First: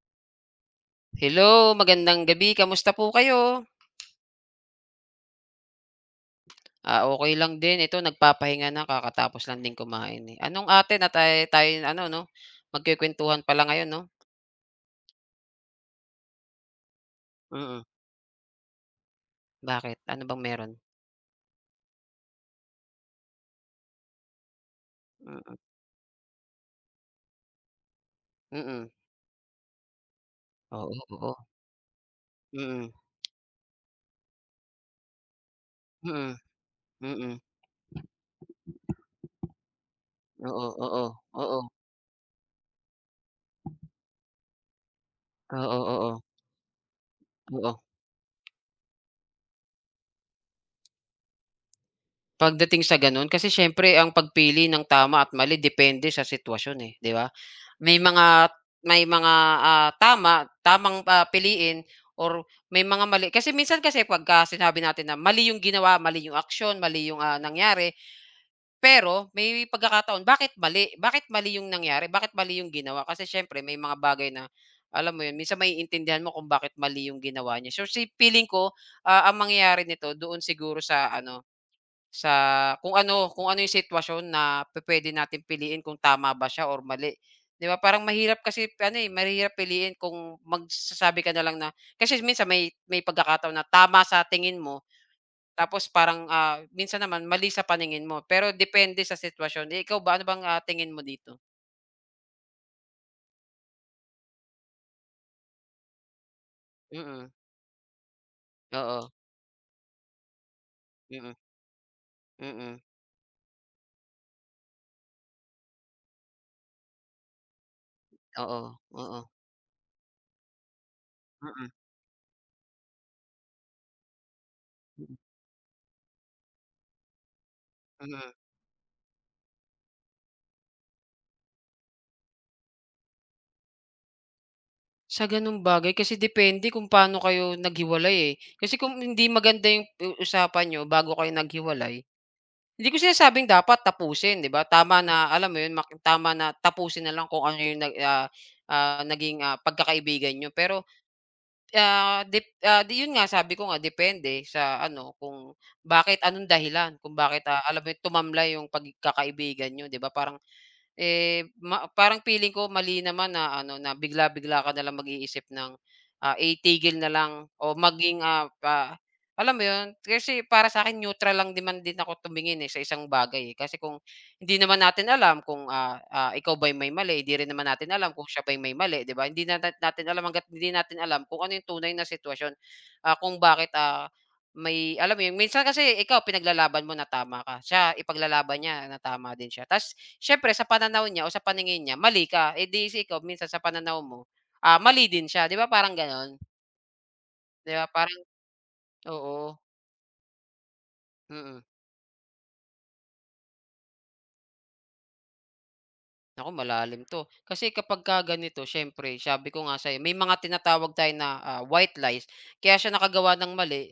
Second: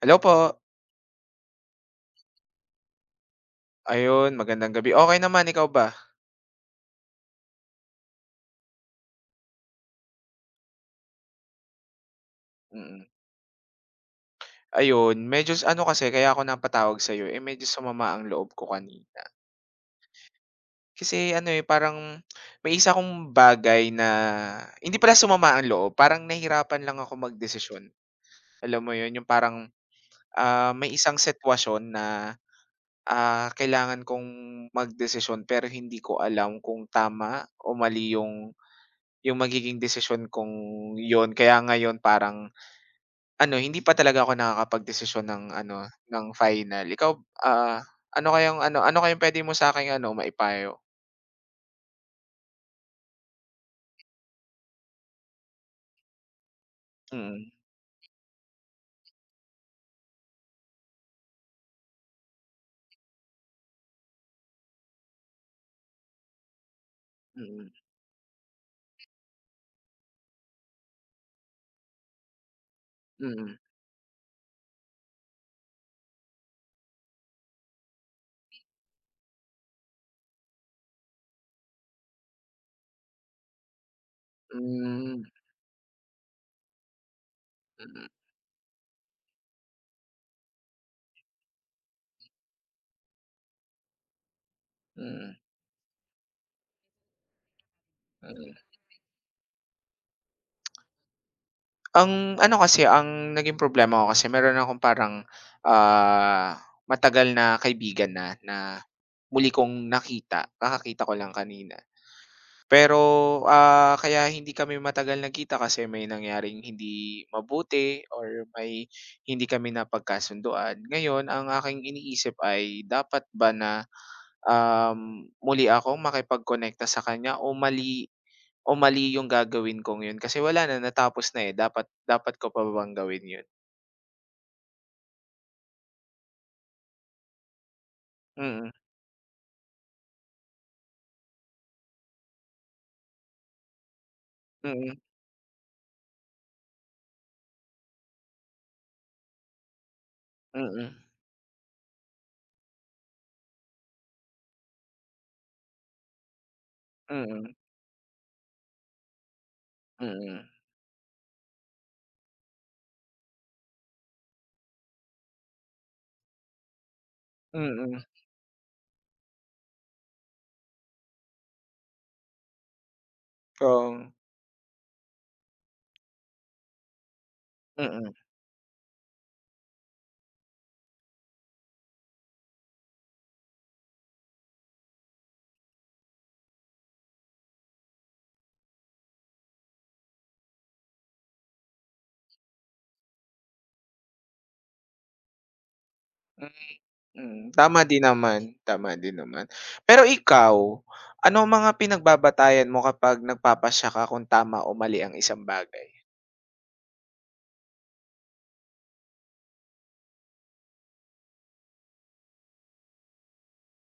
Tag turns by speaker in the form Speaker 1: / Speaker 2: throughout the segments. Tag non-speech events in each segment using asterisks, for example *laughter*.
Speaker 1: Hello po.
Speaker 2: Hello, magandang gabi. Kamusta po kayo?
Speaker 1: Ayun, magandang gabi. Okay naman, ikaw ba?
Speaker 2: Ah, okay lang din. Ito nagpapahinga na kakatapos lang din kumain, eh. Anong ate na tayo ano 'no,
Speaker 1: Mm.
Speaker 2: magkukuwentuhan pala ngayon 'no?
Speaker 1: Ayun, medyo ano kasi kaya ako napatawag sa'yo, eh, medyo
Speaker 2: Mm,
Speaker 1: sumama ang loob ko kanina.
Speaker 2: bakit ano bang meron?
Speaker 1: Kasi ano, eh, parang may isa kong bagay na hindi pala
Speaker 2: Mm,
Speaker 1: sumama ang loob, parang nahirapan lang ako magdesisyon. Alam
Speaker 2: mm.
Speaker 1: mo 'yun, yung parang, may
Speaker 2: Oo,
Speaker 1: isang
Speaker 2: oo.
Speaker 1: sitwasyon na,
Speaker 2: Mm,
Speaker 1: kailangan kong magdesisyon pero hindi ko
Speaker 2: mm,
Speaker 1: alam kung
Speaker 2: mm.
Speaker 1: tama o mali yung magiging desisyon kong
Speaker 2: Oo, oo,
Speaker 1: yon.
Speaker 2: oo,
Speaker 1: Kaya ngayon parang ano, hindi pa talaga ako nakakapagdesisyon ng
Speaker 2: oo,
Speaker 1: ano,
Speaker 2: oo,
Speaker 1: ng
Speaker 2: oo.
Speaker 1: final. Ikaw, ah,
Speaker 2: Oo.
Speaker 1: ano kayang ano ano kayang puwede mo sa'king ano, maipayo?
Speaker 2: Pagdating sa gano'n kasi siyempre ang pagpili ng tama at mali depende sa sitwasyon, eh, 'di ba?
Speaker 1: Mm,
Speaker 2: May mga may mga tamang, piliin, or may mga mali kasi minsan kasi pagka sinabi natin na mali yung ginawa, mali yung aksyon, mali yung,
Speaker 1: mm,
Speaker 2: nangyari, pero may pagkakataon. Bakit mali? Bakit mali yung nangyari? Bakit mali yung ginawa? Kasi
Speaker 1: mm,
Speaker 2: siyempre may mga bagay na alam mo 'yun, minsan maiintindihan mo kung bakit mali yung ginawa niya. So, feeling ko, ang mangyayari nito doon siguro sa ano, sa kung ano yung sitwasyon na pwede
Speaker 1: hmm,
Speaker 2: natin piliin kung tama ba siya or mali, 'di ba? Parang
Speaker 1: mm,
Speaker 2: mahirap kasi ano, eh, mahirap piliin kung magsasabi ka na lang na kasi minsan may pagkakataon na tama sa tingin mo,
Speaker 1: mm,
Speaker 2: tapos parang, minsan naman mali sa paningin mo, pero
Speaker 1: mm.
Speaker 2: depende sa sitwasyon. Eh, ikaw ba, ano bang, tingin mo dito?
Speaker 1: Ang ano kasi, ang naging problema ko kasi meron akong parang, ah, matagal
Speaker 2: Mm,
Speaker 1: na kaibigan na
Speaker 2: oo,
Speaker 1: muli kong nakita, kakakita ko lang
Speaker 2: mm,
Speaker 1: kanina.
Speaker 2: mm,
Speaker 1: Pero, kaya hindi kami matagal nagkita kasi may nangyaring hindi mabuti
Speaker 2: oo,
Speaker 1: or may
Speaker 2: oo, oo,
Speaker 1: hindi kami napagkasunduan. Ngayon ang
Speaker 2: mm,
Speaker 1: aking iniisip ay dapat ba na,
Speaker 2: mm,
Speaker 1: muli akong makipagkonekta sa kanya
Speaker 2: mm.
Speaker 1: o mali yung gagawin kong yun? Kasi wala na, natapos na, eh, dapat dapat ko pa ba bang gawin yun?
Speaker 2: Sa gano'ng bagay kasi depende kung paano kayo naghiwalay, eh.
Speaker 1: Mm,
Speaker 2: Kasi kung hindi maganda yung usapan niyo bago kayo naghiwalay, hindi ko sinasabing dapat tapusin, 'di ba?
Speaker 1: mm,
Speaker 2: Tama na, alam mo 'yun, tama na tapusin na lang kung ano yung naging, pagkakaibigan niyo. Pero,
Speaker 1: mm,
Speaker 2: 'yun nga sabi ko nga, depende sa ano, kung bakit, anong dahilan kung bakit,
Speaker 1: mm,
Speaker 2: alam mo 'yun, tumamlay yung pagkakaibigan niyo, 'di ba? Parang
Speaker 1: mm,
Speaker 2: eh, parang feeling ko mali naman na ano, na bigla-bigla ka nalang mag-iisip ng, itigil na lang o
Speaker 1: mm,
Speaker 2: maging, ah, pa alam mo yun? Kasi para sa akin neutral lang naman din ako tumingin, eh, sa isang bagay, eh. Kasi
Speaker 1: oo,
Speaker 2: kung hindi naman natin alam kung, ikaw ba'y may mali, hindi rin naman natin alam
Speaker 1: mm,
Speaker 2: kung siya ba'y may mali, 'di ba? Hindi na natin alam hangga't hindi natin alam kung ano yung tunay na sitwasyon, kung bakit, ah, may alam mo yun? Minsan kasi ikaw, pinaglalaban mo na tama ka, siya ipaglalaban niya na tama din siya. Ta's siyempre sa pananaw niya o sa paningin niya mali ka, eh, di si ikaw minsan sa pananaw mo, mali din siya, 'di ba, parang gano'n?
Speaker 1: mm. Mm,
Speaker 2: 'Di
Speaker 1: tama
Speaker 2: ba
Speaker 1: din
Speaker 2: parang
Speaker 1: naman, tama din
Speaker 2: oo,
Speaker 1: naman. Pero ikaw, ano ang
Speaker 2: mm.
Speaker 1: mga pinagbabatayan mo kapag nagpapasya ka kung tama o mali ang isang bagay?
Speaker 2: Naku, malalim 'to. Kasi kapagka ganito siyempre sabi ko nga sa'yo, may mga tinatawag tayo na, white lies. Kaya siya nakagawa ng mali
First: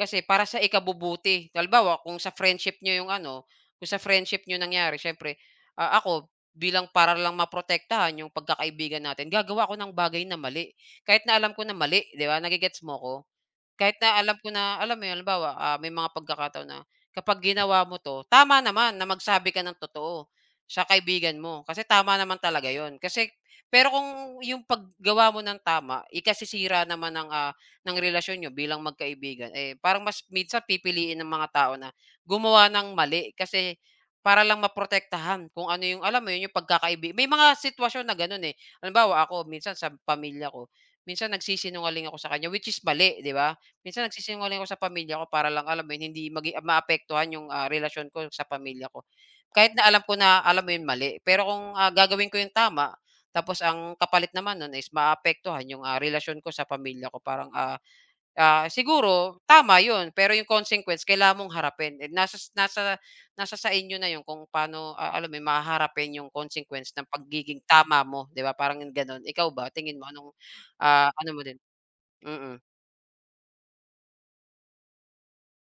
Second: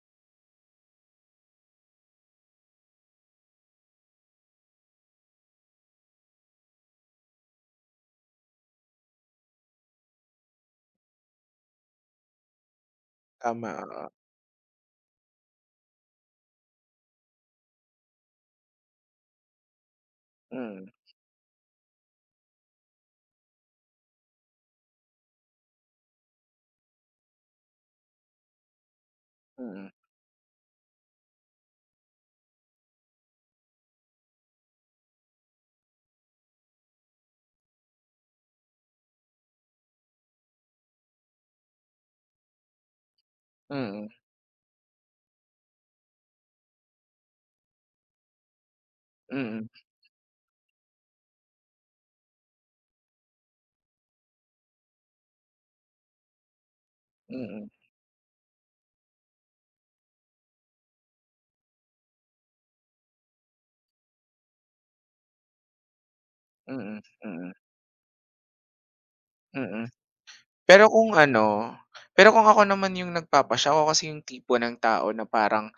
Speaker 2: kasi para sa ikabubuti. Halimbawa kung sa friendship niyo yung ano, kung sa friendship niyo nangyari, siyempre, ako bilang, para lang maprotektahan yung pagkakaibigan natin, gagawa ako ng bagay na mali, kahit na alam ko na mali, 'di ba, nage mo ko?
Speaker 1: Tama,
Speaker 2: Kahit
Speaker 1: oo.
Speaker 2: na alam ko na, alam mo yun, halimbawa, may mga pagkakataon na kapag ginawa mo 'to, tama naman na magsabi ka ng totoo
Speaker 1: Mm,
Speaker 2: sa kaibigan mo, kasi tama naman talaga yon. Kasi pero kung yung paggawa mo ng tama, ikasisira naman ng, ng relasyon niyo bilang magkaibigan, eh,
Speaker 1: mm,
Speaker 2: parang mas minsan pipiliin ng mga tao na gumawa ng mali kasi para lang maprotektahan kung ano yung alam mo yun, yung pagkakaibi, may mga sitwasyon na gano'n, eh. Halimbawa, ako, minsan sa pamilya ko, minsan nagsisinungaling ako sa kanya, which is mali, 'di ba? Minsan
Speaker 1: mm,
Speaker 2: nagsisinungaling ako sa pamilya ko para lang, alam mo yun, hindi maapektuhan yung, relasyon ko sa pamilya ko.
Speaker 1: mm,
Speaker 2: Kahit na alam ko na, alam mo yun, mali. Pero kung, gagawin ko yung tama, tapos ang kapalit naman nun is maapektuhan yung, relasyon ko sa pamilya ko,
Speaker 1: mm,
Speaker 2: parang,
Speaker 1: mm,
Speaker 2: siguro tama yun, pero yung consequence kailangan mong harapin. Eh, nasa nasa nasa sa inyo na yun kung paano, alam mo yun, haharapin yung
Speaker 1: mm,
Speaker 2: consequence
Speaker 1: mm,
Speaker 2: ng
Speaker 1: mm,
Speaker 2: pagiging tama mo, 'di ba, parang ganun. Ikaw ba,
Speaker 1: mm.
Speaker 2: tingin mo anong,
Speaker 1: Pero kung
Speaker 2: ano mo din?
Speaker 1: ano, pero kung
Speaker 2: Mm,
Speaker 1: ako naman yung nagpapasiya, ako kasi yung tipo ng tao na parang,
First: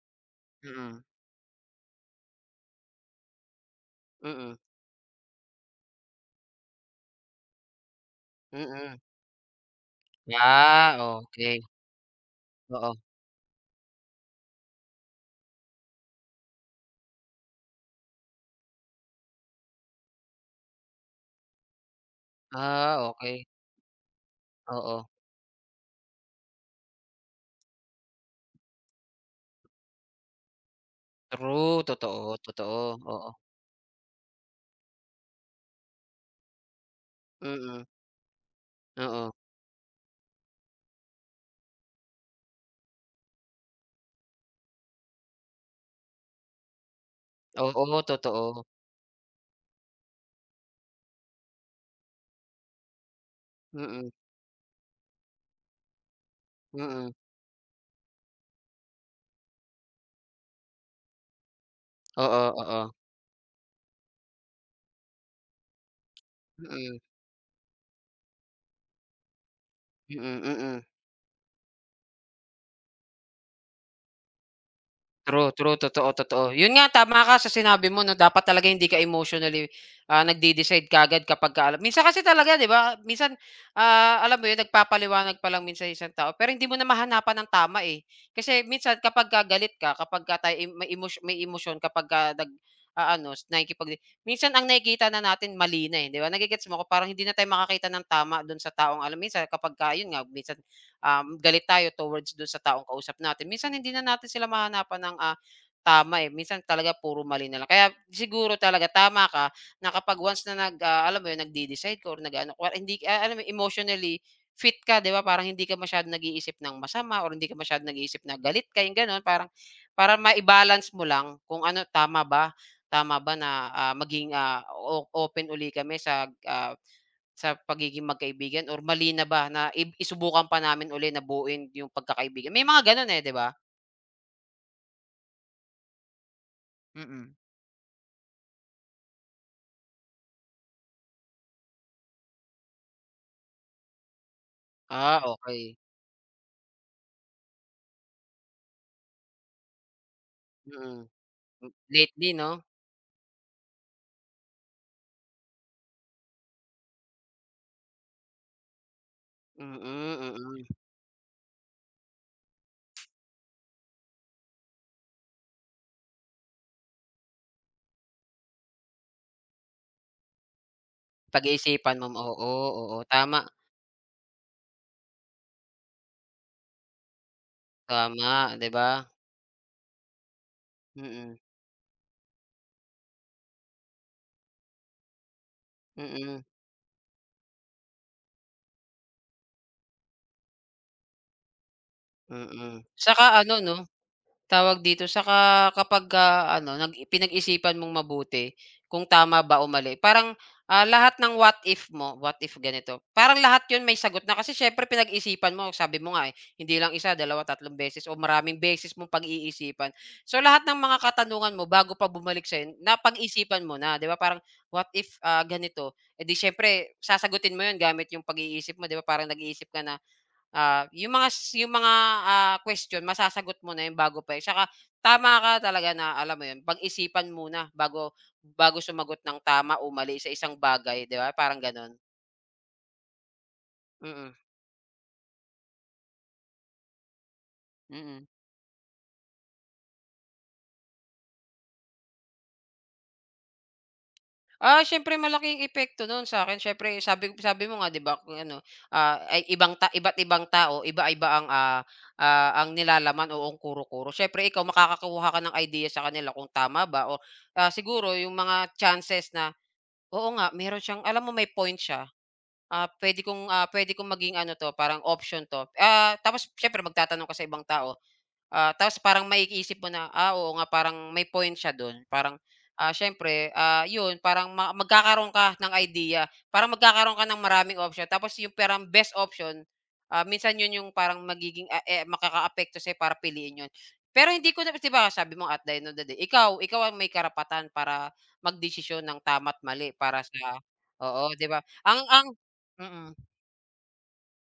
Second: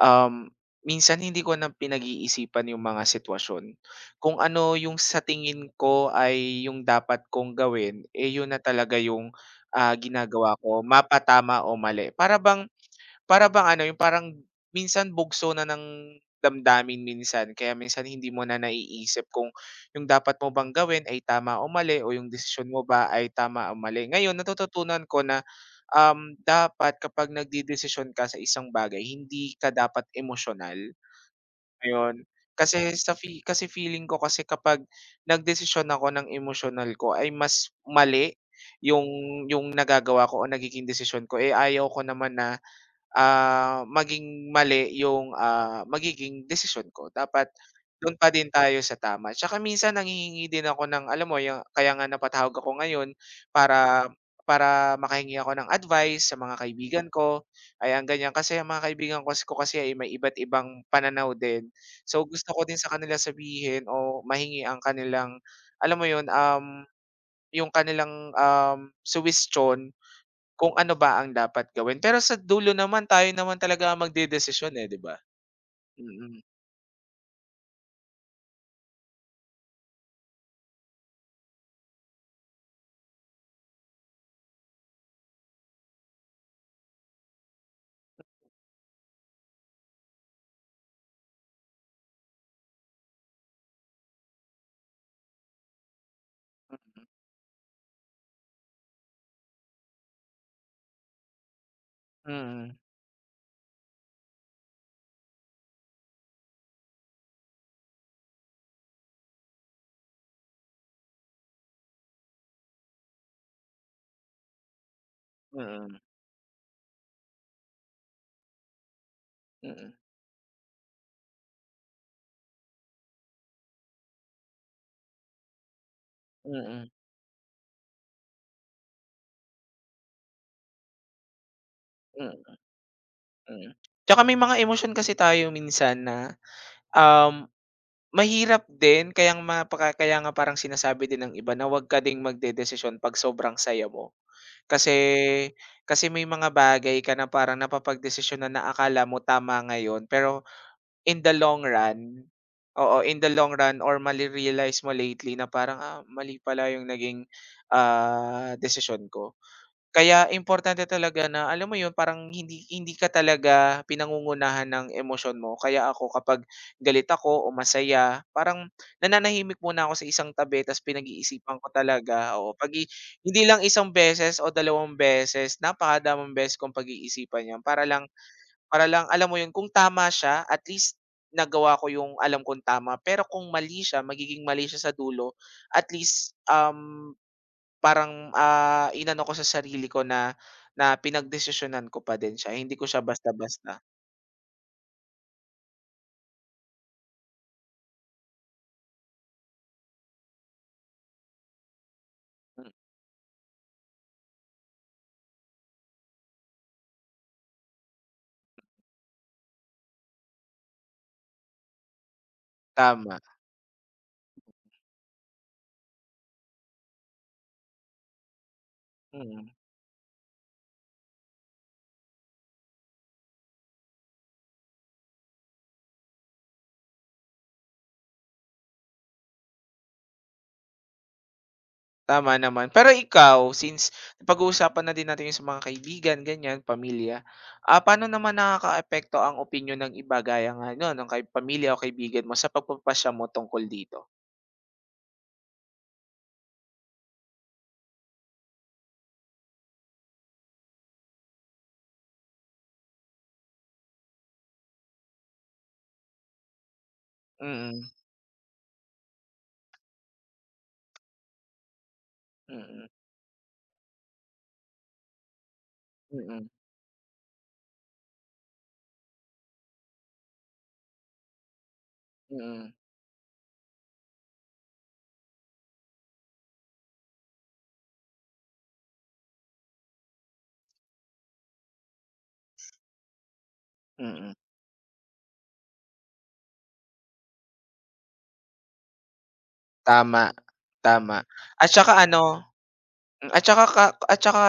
Speaker 1: um,
Speaker 2: mm,
Speaker 1: minsan hindi ko na pinag-iisipan yung mga sitwasyon. Kung
Speaker 2: mm.
Speaker 1: ano yung sa tingin ko ay yung dapat kong gawin, eh, yun na talaga
Speaker 2: Mm.
Speaker 1: yung, ginagawa ko,
Speaker 2: Ah, okey.
Speaker 1: mapatama o mali. Para bang
Speaker 2: Oo.
Speaker 1: para bang ano, yung parang minsan bugso na ng damdamin minsan kaya minsan hindi mo na naiisip kung yung dapat mo bang gawin ay tama o mali o yung desisyon mo ba
Speaker 2: Ah,
Speaker 1: ay
Speaker 2: okey.
Speaker 1: tama o mali. Ngayon
Speaker 2: Oo.
Speaker 1: natututunan ko na, dapat kapag nagdedesisyon ka sa isang bagay hindi ka dapat emosyonal,
Speaker 2: True,
Speaker 1: ayun.
Speaker 2: totoo, totoo.
Speaker 1: Kasi sa
Speaker 2: Oo.
Speaker 1: kasi feeling ko kasi kapag nagdesisyon ako ng emotional ko ay mas
Speaker 2: Mm.
Speaker 1: mali yung
Speaker 2: Oo.
Speaker 1: yung nagagawa ko o nagiging desisyon ko, eh, ayaw ko naman na maging mali yung, magiging desisyon ko. Dapat
Speaker 2: Oo,
Speaker 1: do'n pa din
Speaker 2: totoo.
Speaker 1: tayo sa tama. Tsaka minsan nanghihingi din ako ng alam mo yung kaya nga napatawag ako ngayon para
Speaker 2: Mm.
Speaker 1: para makahingi ako ng advice sa mga kaibigan
Speaker 2: Mm.
Speaker 1: ko, ayan, ganyan. Kasi ang mga kaibigan kas ko kasi ay may iba't ibang pananaw din. So,
Speaker 2: Oo,
Speaker 1: gusto ko din
Speaker 2: oo.
Speaker 1: sa kanila sabihin o mahingi ang kanilang alam mo yun,
Speaker 2: Mm.
Speaker 1: yung kanilang, suwestiyon
Speaker 2: Mm,
Speaker 1: kung
Speaker 2: mm.
Speaker 1: ano ba ang dapat gawin, pero sa dulo naman tayo naman talaga ang magdedesisyon, eh, 'di ba?
Speaker 2: True, true. Totoo,
Speaker 1: Mm,
Speaker 2: totoo. Yun nga, tama ka sa sinabi mo 'no, dapat talaga hindi ka emotionally, nagde-decide kagad kapag ka alam minsan kasi talaga, 'di ba, minsan, alam mo yun, nagpapaliwanag pa lang minsan isang tao pero hindi mo na mahanapan ng tama, eh. Kasi minsan kapagka galit ka, kapagka tayo may emotion, may emosyon, kapagka nag-aano, nakikipag minsan ang nakikita na natin mali na, eh, 'di ba? Nagigets mo ako? Parang hindi na tayo makakita ng tama dun sa taong alam minsan kapagka yun nga, minsan galit tayo towards do'n sa
Speaker 1: mm,
Speaker 2: taong kausap natin. Minsan hindi na natin sila mahanapan ng, tama, eh, minsan talaga puro mali na lang. Kaya siguro talaga tama ka na kapag once na alam mo 'yun, nagde-decide ka or nag ano ka, hindi alam mo, emotionally fit ka, 'di ba? Parang hindi ka
Speaker 1: mm,
Speaker 2: masyadong nag-iisip ng masama or hindi ka masyadong nag-iisip na galit ka, yung gano'n. Parang
Speaker 1: mm,
Speaker 2: para ma balance mo lang kung ano, tama ba, tama ba na, maging, ah, o open uli kami sa,
Speaker 1: mm,
Speaker 2: sa pagiging magkaibigan, or mali na ba na isubukan pa namin uli na buuin yung pagkakaibigan?
Speaker 1: mm,
Speaker 2: May mga gano'n, eh, 'di ba?
Speaker 1: mm. Tsaka may mga emosyon kasi tayo minsan na,
Speaker 2: Mm.
Speaker 1: um, mahirap din kaya kaya nga parang sinasabi din ng iba na huwag ka ding magdedesisyon 'pag sobrang saya mo. Kasi
Speaker 2: Ah, okey.
Speaker 1: kasi may mga bagay ka na parang napapagdesisyonan na akala mo tama ngayon pero
Speaker 2: Mm.
Speaker 1: in the long run,
Speaker 2: Lately 'no?
Speaker 1: oo, in the long run or mare-realize mo lately na parang, mali pala yung naging, desisyon ko.
Speaker 2: Mm,
Speaker 1: Kaya
Speaker 2: mm.
Speaker 1: importante talaga na alam mo yun parang hindi hindi ka talaga pinangungunahan ng emosyon mo. Kaya ako kapag galit ako o masaya, parang nananahimik muna ako sa isang tabi ta's pinag-iisipan ko
Speaker 2: Pag-iisipan mo,
Speaker 1: talaga, o
Speaker 2: oo,
Speaker 1: 'pag
Speaker 2: oo. Tama,
Speaker 1: hindi lang isang beses o dalawang beses, napakadaming beses kong pag-iisipan yan
Speaker 2: tama, 'di
Speaker 1: para
Speaker 2: ba?
Speaker 1: lang alam mo yun, kung tama siya, at least
Speaker 2: Mm,
Speaker 1: nagawa ko yung alam kong tama, pero kung mali siya, magiging mali siya sa dulo, at
Speaker 2: mm,
Speaker 1: least,
Speaker 2: mm.
Speaker 1: parang, inano ko sa sarili ko na na pinagdesisyonan ko pa din siya, hindi
Speaker 2: Mm.
Speaker 1: ko siya
Speaker 2: Saka ano 'no,
Speaker 1: basta-basta.
Speaker 2: tawag dito, saka kapagka ano, pinag-isipan mong mabuti kung tama ba o mali. Parang, lahat ng what if mo, what if
Speaker 1: Hmm,
Speaker 2: ganito, parang lahat 'yun may sagot na. Kasi siyempre pinag-isipan mo, sabi mo nga, eh, hindi lang isa, dalawa, tatlong beses o maraming beses mong pag-iisipan. So, lahat ng mga katanungan mo bago pa bumalik sa'yo,
Speaker 1: tama,
Speaker 2: napag-isipan mo na, 'di ba? Parang what if, ganito, eh, di siyempre sasagutin mo 'yun gamit yung pag-iisip mo, 'di ba? Parang
Speaker 1: mm.
Speaker 2: nag-iisip ka na, yung mga s yung mga, question masasagot mo na yun bago pa, eh, tsaka tama ka talaga, na alam mo yun, pag-isipan muna bago bago sumagot ng tama o mali sa isang bagay, 'di ba, parang gano'n?
Speaker 1: Tama naman. Pero ikaw, since
Speaker 2: Mm,
Speaker 1: pag uusapan na din natin yung sa mga kaibigan, ganyan, pamilya, paano
Speaker 2: mm.
Speaker 1: naman nakakaapekto ang opinyon ng iba gaya nga nun, ng kay pamilya o kaibigan mo sa pagpapasya mo tungkol dito?
Speaker 2: Ah, siyempre malaking epekto nun akin. Siyempre sabi sabi mo nga 'di ba, kung ano, ah, ay ibang ta iba't ibang tao, iba-iba ang, ang nilalaman o ang kuro-kuro. Siyempre ikaw, makakakuha ka ng ideya sa kanila kung tama ba o,
Speaker 1: Mm,
Speaker 2: siguro yung mga chances na. Oo nga, meron siyang, alam mo, may point siya.
Speaker 1: mm.
Speaker 2: Ah, puwede kong maging ano 'to, parang option 'to. Ah,
Speaker 1: Mm,
Speaker 2: tapos siyempre magtatanong ka sa ibang tao. Ah, tapos parang maiisip mo na, oo nga, parang may point siya dun. Parang,
Speaker 1: mm,
Speaker 2: siyempre, yun parang magkakaroon ka ng idea, parang magkakaroon ka ng maraming option, tapos yung parang best option, minsan yun yung parang magiging, eh, makakaapekto sa'yo para piliin yun. Pero
Speaker 1: mm.
Speaker 2: hindi ko na, 'di ba sabi mo, at the end of the day, ikaw ikaw ang may karapatan para magdesisyon ng tama at mali para
Speaker 1: Tama,
Speaker 2: sa,
Speaker 1: tama.
Speaker 2: oo, 'di ba?
Speaker 1: At saka
Speaker 2: Ang
Speaker 1: ano,
Speaker 2: mm,
Speaker 1: at saka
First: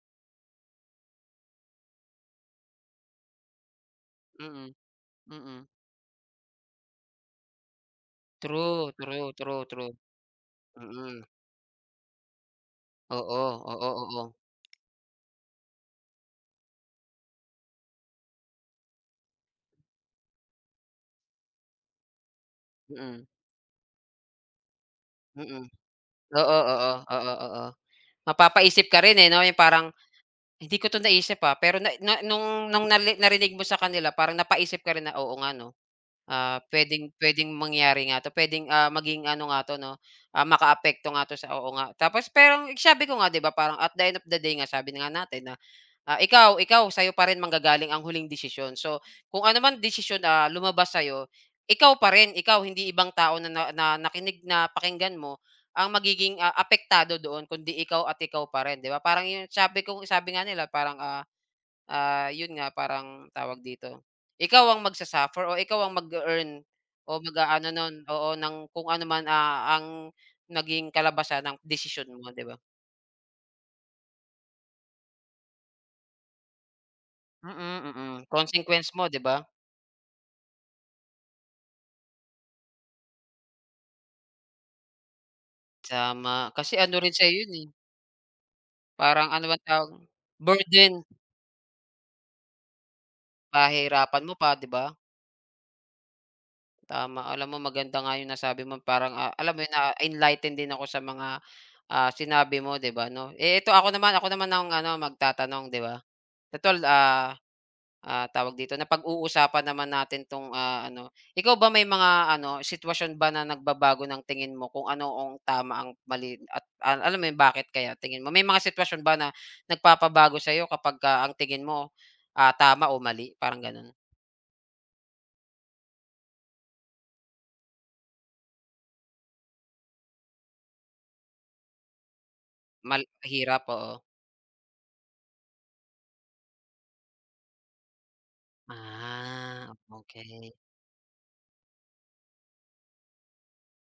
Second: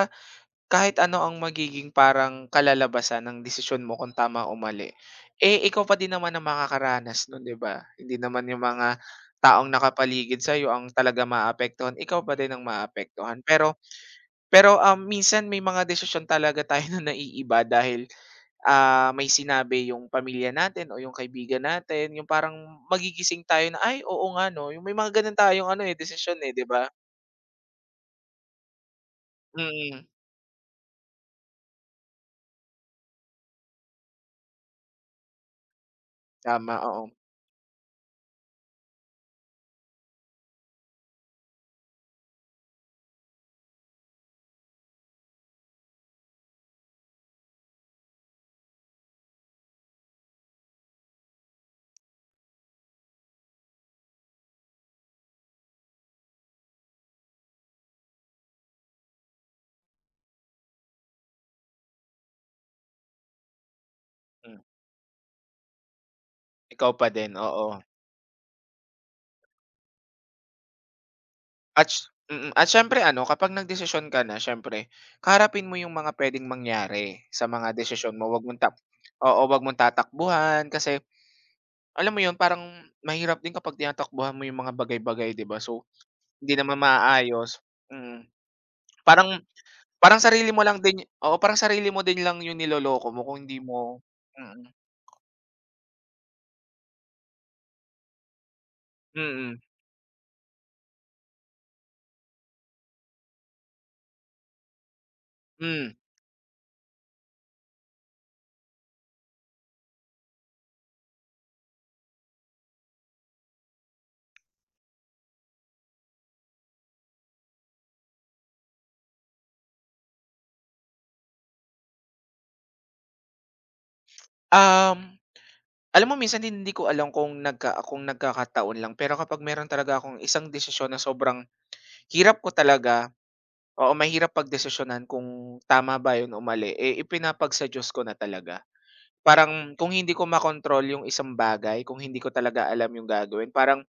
Speaker 1: kahit ano ang magiging parang kalalabasan ng desisyon mo kung tama
Speaker 2: mm,
Speaker 1: o
Speaker 2: mm.
Speaker 1: mali,
Speaker 2: Mm,
Speaker 1: eh,
Speaker 2: mm.
Speaker 1: ikaw pa din naman ang makakaranas nun, 'di ba? Hindi naman yung
Speaker 2: True,
Speaker 1: mga
Speaker 2: true, true,
Speaker 1: taong
Speaker 2: true.
Speaker 1: nakapaligid sa'yo ang
Speaker 2: Mm.
Speaker 1: talaga
Speaker 2: Mm.
Speaker 1: maaapektuhan, ikaw pa din ang
Speaker 2: Oo,
Speaker 1: maaapektuhan. Pero
Speaker 2: oo, oo. Oo.
Speaker 1: pero, minsan may mga desisyon talaga tayo *laughs* na naiiba dahil may sinabi yung pamilya natin o yung kaibigan natin, yung parang
Speaker 2: Mm,
Speaker 1: magigising tayo na, "Ay, oo nga 'no." Yung may mga gano'n
Speaker 2: mm.
Speaker 1: tayong ano, eh, desisyon, eh,
Speaker 2: Oo,
Speaker 1: 'di ba?
Speaker 2: oo, oo, oo. Mapapaisip ka rin, eh, 'no, yung parang,
Speaker 1: Mm,
Speaker 2: "Hindi ko 'to naisip, ah," pero na na nung nali narinig mo sa kanila parang napaisip ka rin na, "Oo nga 'no,
Speaker 1: tama,
Speaker 2: puwedeng
Speaker 1: oo.
Speaker 2: puwedeng mangyari nga 'to, puwedeng, maging ano nga 'to 'no, makaapekto nga 'to sa," oo nga. Tapos pero sabi ko nga, 'di ba, parang at the end of the day nga, sabi na nga natin na. Ah, ikaw ikaw sa'yo pa rin manggagaling ang huling desisyon. So, kung ano man desisyon na lumabas sa'yo, ikaw pa rin, ikaw, hindi ibang tao na na na nakinig na pakinggan mo, ang magiging, apektado doon, kundi ikaw, at ikaw pa rin, 'di ba? Parang yun, sabi ko, sabi nga nila parang, yun nga, parang tawag dito,
Speaker 1: Hmm,
Speaker 2: ikaw ang magsa-suffer o ikaw ang mag earn
Speaker 1: ikaw pa
Speaker 2: o
Speaker 1: din, oo.
Speaker 2: mag-aano nun, oo, ng kung ano man, ang naging kalabasan ng
Speaker 1: At s-
Speaker 2: desisyon mo, 'di
Speaker 1: mm,
Speaker 2: ba?
Speaker 1: at siyempre ano, kapag nagdesisyon ka na siyempre kaharapin mo yung mga puwedeng mangyari sa
Speaker 2: Mm,
Speaker 1: mga
Speaker 2: mm,
Speaker 1: desisyon mo. Wag mong tak
Speaker 2: consequence mo, 'di ba?
Speaker 1: Oo, wag mong tatakbuhan kasi alam mo yun, parang mahirap din kapag tinatakbuhan mo yung mga bagay-bagay, 'di ba? So,
Speaker 2: Tama,
Speaker 1: hindi
Speaker 2: kasi
Speaker 1: naman
Speaker 2: ano rin sa'yo yun,
Speaker 1: maayos,
Speaker 2: eh,
Speaker 1: mm.
Speaker 2: parang
Speaker 1: Parang
Speaker 2: ano bang tawag,
Speaker 1: Parang sarili mo lang
Speaker 2: burden,
Speaker 1: din, oo, parang sarili mo din lang 'yung niloloko mo kung hindi mo.
Speaker 2: pahirapan mo pa, 'di
Speaker 1: Mm,
Speaker 2: ba? Tama, alam mo maganda nga yung nasabi mo, parang, alam
Speaker 1: mm,
Speaker 2: mo yun, na-enlighten din ako sa mga, sinabi mo, 'di ba, 'no? Eh, ito, ako naman ang ano, magtatanong, 'di
Speaker 1: hmm.
Speaker 2: ba? Total, tawag dito, na pag uusapan naman natin 'tong, ano, ikaw ba may mga ano, sitwasyon ba na nagbabago ng tingin mo kung ano ang tama, ang mali, at alam mo 'yun, bakit kaya tingin mo? May mga sitwasyon ba na nagpapabago sa'yo kapagka ang tingin mo, tama o mali, parang gano'n?
Speaker 1: Um, alam mo minsan din hindi ko alam kung kung nagkakataon lang, pero kapag meron talaga akong isang desisyon na sobrang hirap ko talaga,
Speaker 2: Mahirap, oo.
Speaker 1: oo, mahirap pagdesisyonan kung tama ba 'yun o mali, eh, ipinapag sa Diyos ko na talaga.
Speaker 2: Ah,
Speaker 1: Parang kung hindi ko
Speaker 2: okay.
Speaker 1: makontrol 'yung isang bagay, kung hindi ko talaga alam 'yung gagawin, parang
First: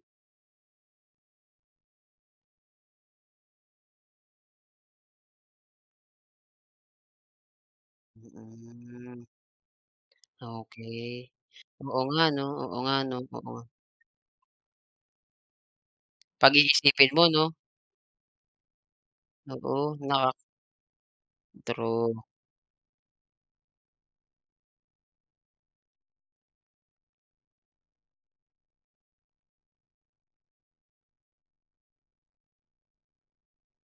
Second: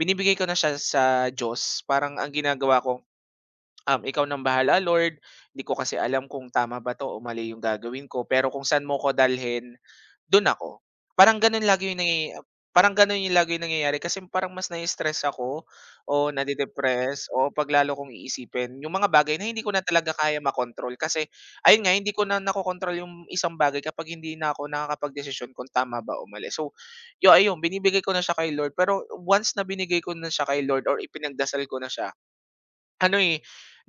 Speaker 1: binibigay ko na siya sa Diyos. Parang ang ginagawa ko, "Ikaw ng bahala Lord, hindi ko kasi alam kung tama ba 'to o mali yung gagawin ko, pero kung saan mo ko
Speaker 2: Mm,
Speaker 1: dalhin, dun ako."
Speaker 2: okey.
Speaker 1: Parang ganun lagi yung
Speaker 2: Oo nga 'no, oo
Speaker 1: parang
Speaker 2: nga 'no,
Speaker 1: ganun yung lagi
Speaker 2: oo.
Speaker 1: yung nangyayari kasi parang mas na-stress ako o
Speaker 2: Pag-iisipin mo 'no?
Speaker 1: o 'pag lalo kong iisipin yung mga bagay na hindi ko na
Speaker 2: Oo,
Speaker 1: talaga kaya makontrol kasi ayun nga, hindi
Speaker 2: true.
Speaker 1: ko na nakokontrol yung isang bagay kapag hindi na ako nakakapagdesisyon kung tama ba o mali. So, ayun, binibigay ko na siya kay Lord, pero once na binigay ko na siya kay Lord or ipinagdasal ko na siya, ano, eh,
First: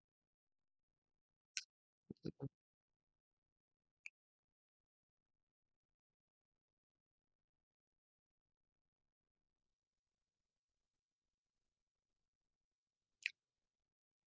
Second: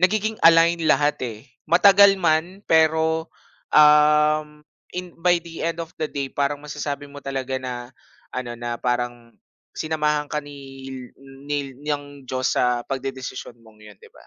Speaker 1: nagiging align lahat, eh. Matagal man pero, um, by the end of the day parang masasabi mo talaga na ano, na parang sinamahan ka ni ng Diyos sa pagdedesisyon mong 'yun, 'di ba?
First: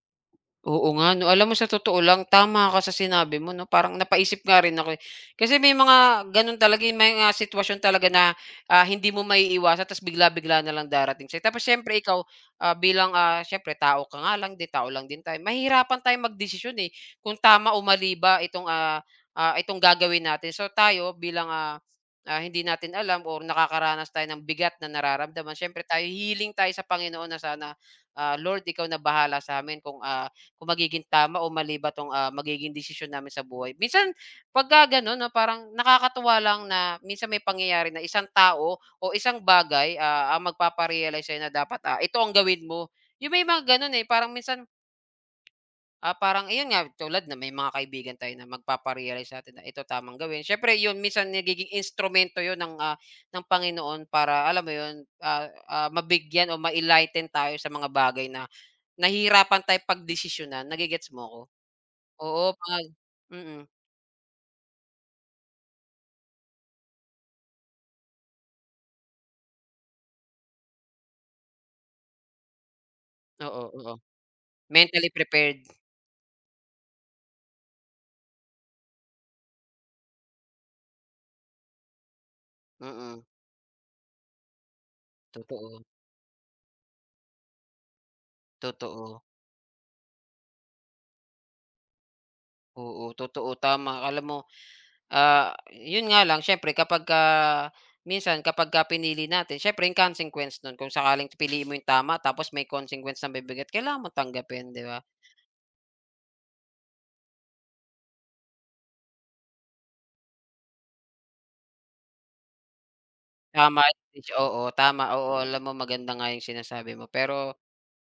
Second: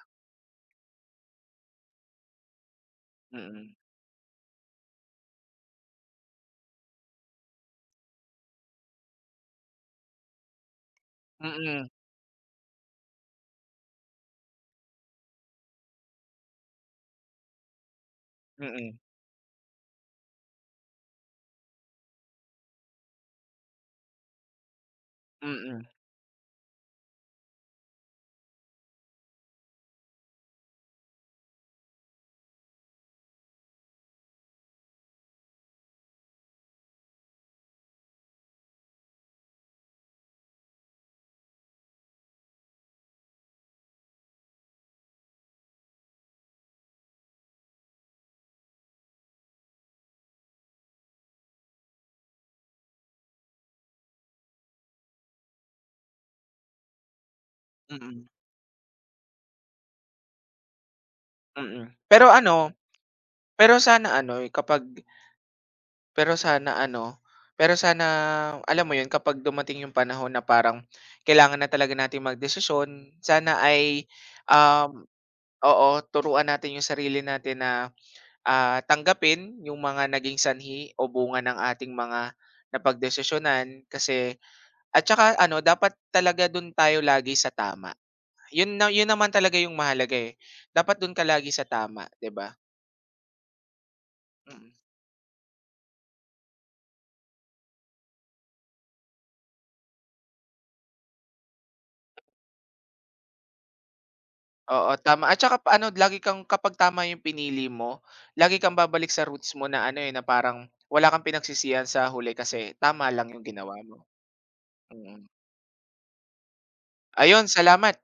Speaker 2: Oo nga 'no. Alam mo sa totoo lang, tama ka sa sinabi mo 'no,
Speaker 1: Mm.
Speaker 2: parang napaisip nga rin ako, eh. Kasi may mga gano'n talaga, eh, may mga sitwasyon talaga na, hindi mo maiiwasan, ta's bigla-bigla na lang darating sa'yo. Tapos
Speaker 1: Mm,
Speaker 2: siyempre ikaw, bilang, siyempre tao ka nga lang din, tao lang din tayo, mahihirapan tayong magdesisyon, eh, kung tama o mali ba itong,
Speaker 1: mm,
Speaker 2: itong gagawin natin. So, tayo bilang, hindi natin alam or nakakaranas tayo ng bigat na
Speaker 1: mm,
Speaker 2: nararamdaman, siyempre
Speaker 1: mm,
Speaker 2: tayo healing tayo sa Panginoon na sana, "Lord, ikaw na bahala sa'min kung, ah," kung magiging tama o mali ba 'tong, magiging desisyon namin sa buhay. Minsan pagka gano'n 'no, parang nakakatuwa lang na minsan may pangyayari na isang tao o isang bagay, ang magpapa-realize sa'yo na dapat, ito ang gawin mo. Yung may mga gano'n, eh, parang minsan. Ah, parang ayun nga, tulad na may mga kaibigan tayo na magpapa-realize sa'tin na ito tamang gawin. Syempre yun minsan nagiging instrumento yun ng, ng Panginoon para, alam mo yun, mabigyan o ma-enlighten tayo sa mga
Speaker 1: mm,
Speaker 2: bagay na nahihirapan tayong pagdesisyonan, nage-gets mo ko.
Speaker 1: mm.
Speaker 2: Oo, mm,
Speaker 1: Pero sana ano, eh, kapag Pero sana ano, pero sana alam mo 'yun, kapag dumating yung panahon na parang kailangan na talaga nating magdesisyon, sana
Speaker 2: oo, oo.
Speaker 1: ay, um
Speaker 2: Mentally prepared,
Speaker 1: oo, turuan natin yung sarili natin na, tanggapin yung mga naging sanhi o bunga ng ating mga
Speaker 2: mm,
Speaker 1: napagdesisyonan kasi at saka ano
Speaker 2: totoo,
Speaker 1: dapat talaga dun tayo lagi sa tama. Yun na yun
Speaker 2: totoo.
Speaker 1: naman talaga yung mahalaga, eh, dapat dun ka lagi sa tama, 'di ba?
Speaker 2: Oo, totoo, tama. Alam mo.
Speaker 1: Mm.
Speaker 2: Ah, yun nga lang, siyempre minsan kapagka pinili natin, siyempre yung consequence nun, kung sakaling piliin mo yung tama, tapos may consequence na bibigat, kailangan mo tanggapin, 'di
Speaker 1: Oo,
Speaker 2: ba?
Speaker 1: tama, at saka ano lagi kang kapag tama yung pinili mo, lagi kang babalik sa roots mo na ano, eh, na parang wala kang pinagsisihan sa huli kasi tama lang yung ginawa
Speaker 2: Tama,
Speaker 1: mo.
Speaker 2: Rich, oo, tama,
Speaker 1: Mm.
Speaker 2: oo, alam mo maganda nga yung sinasabi mo, pero
Speaker 1: Ayun, salamat.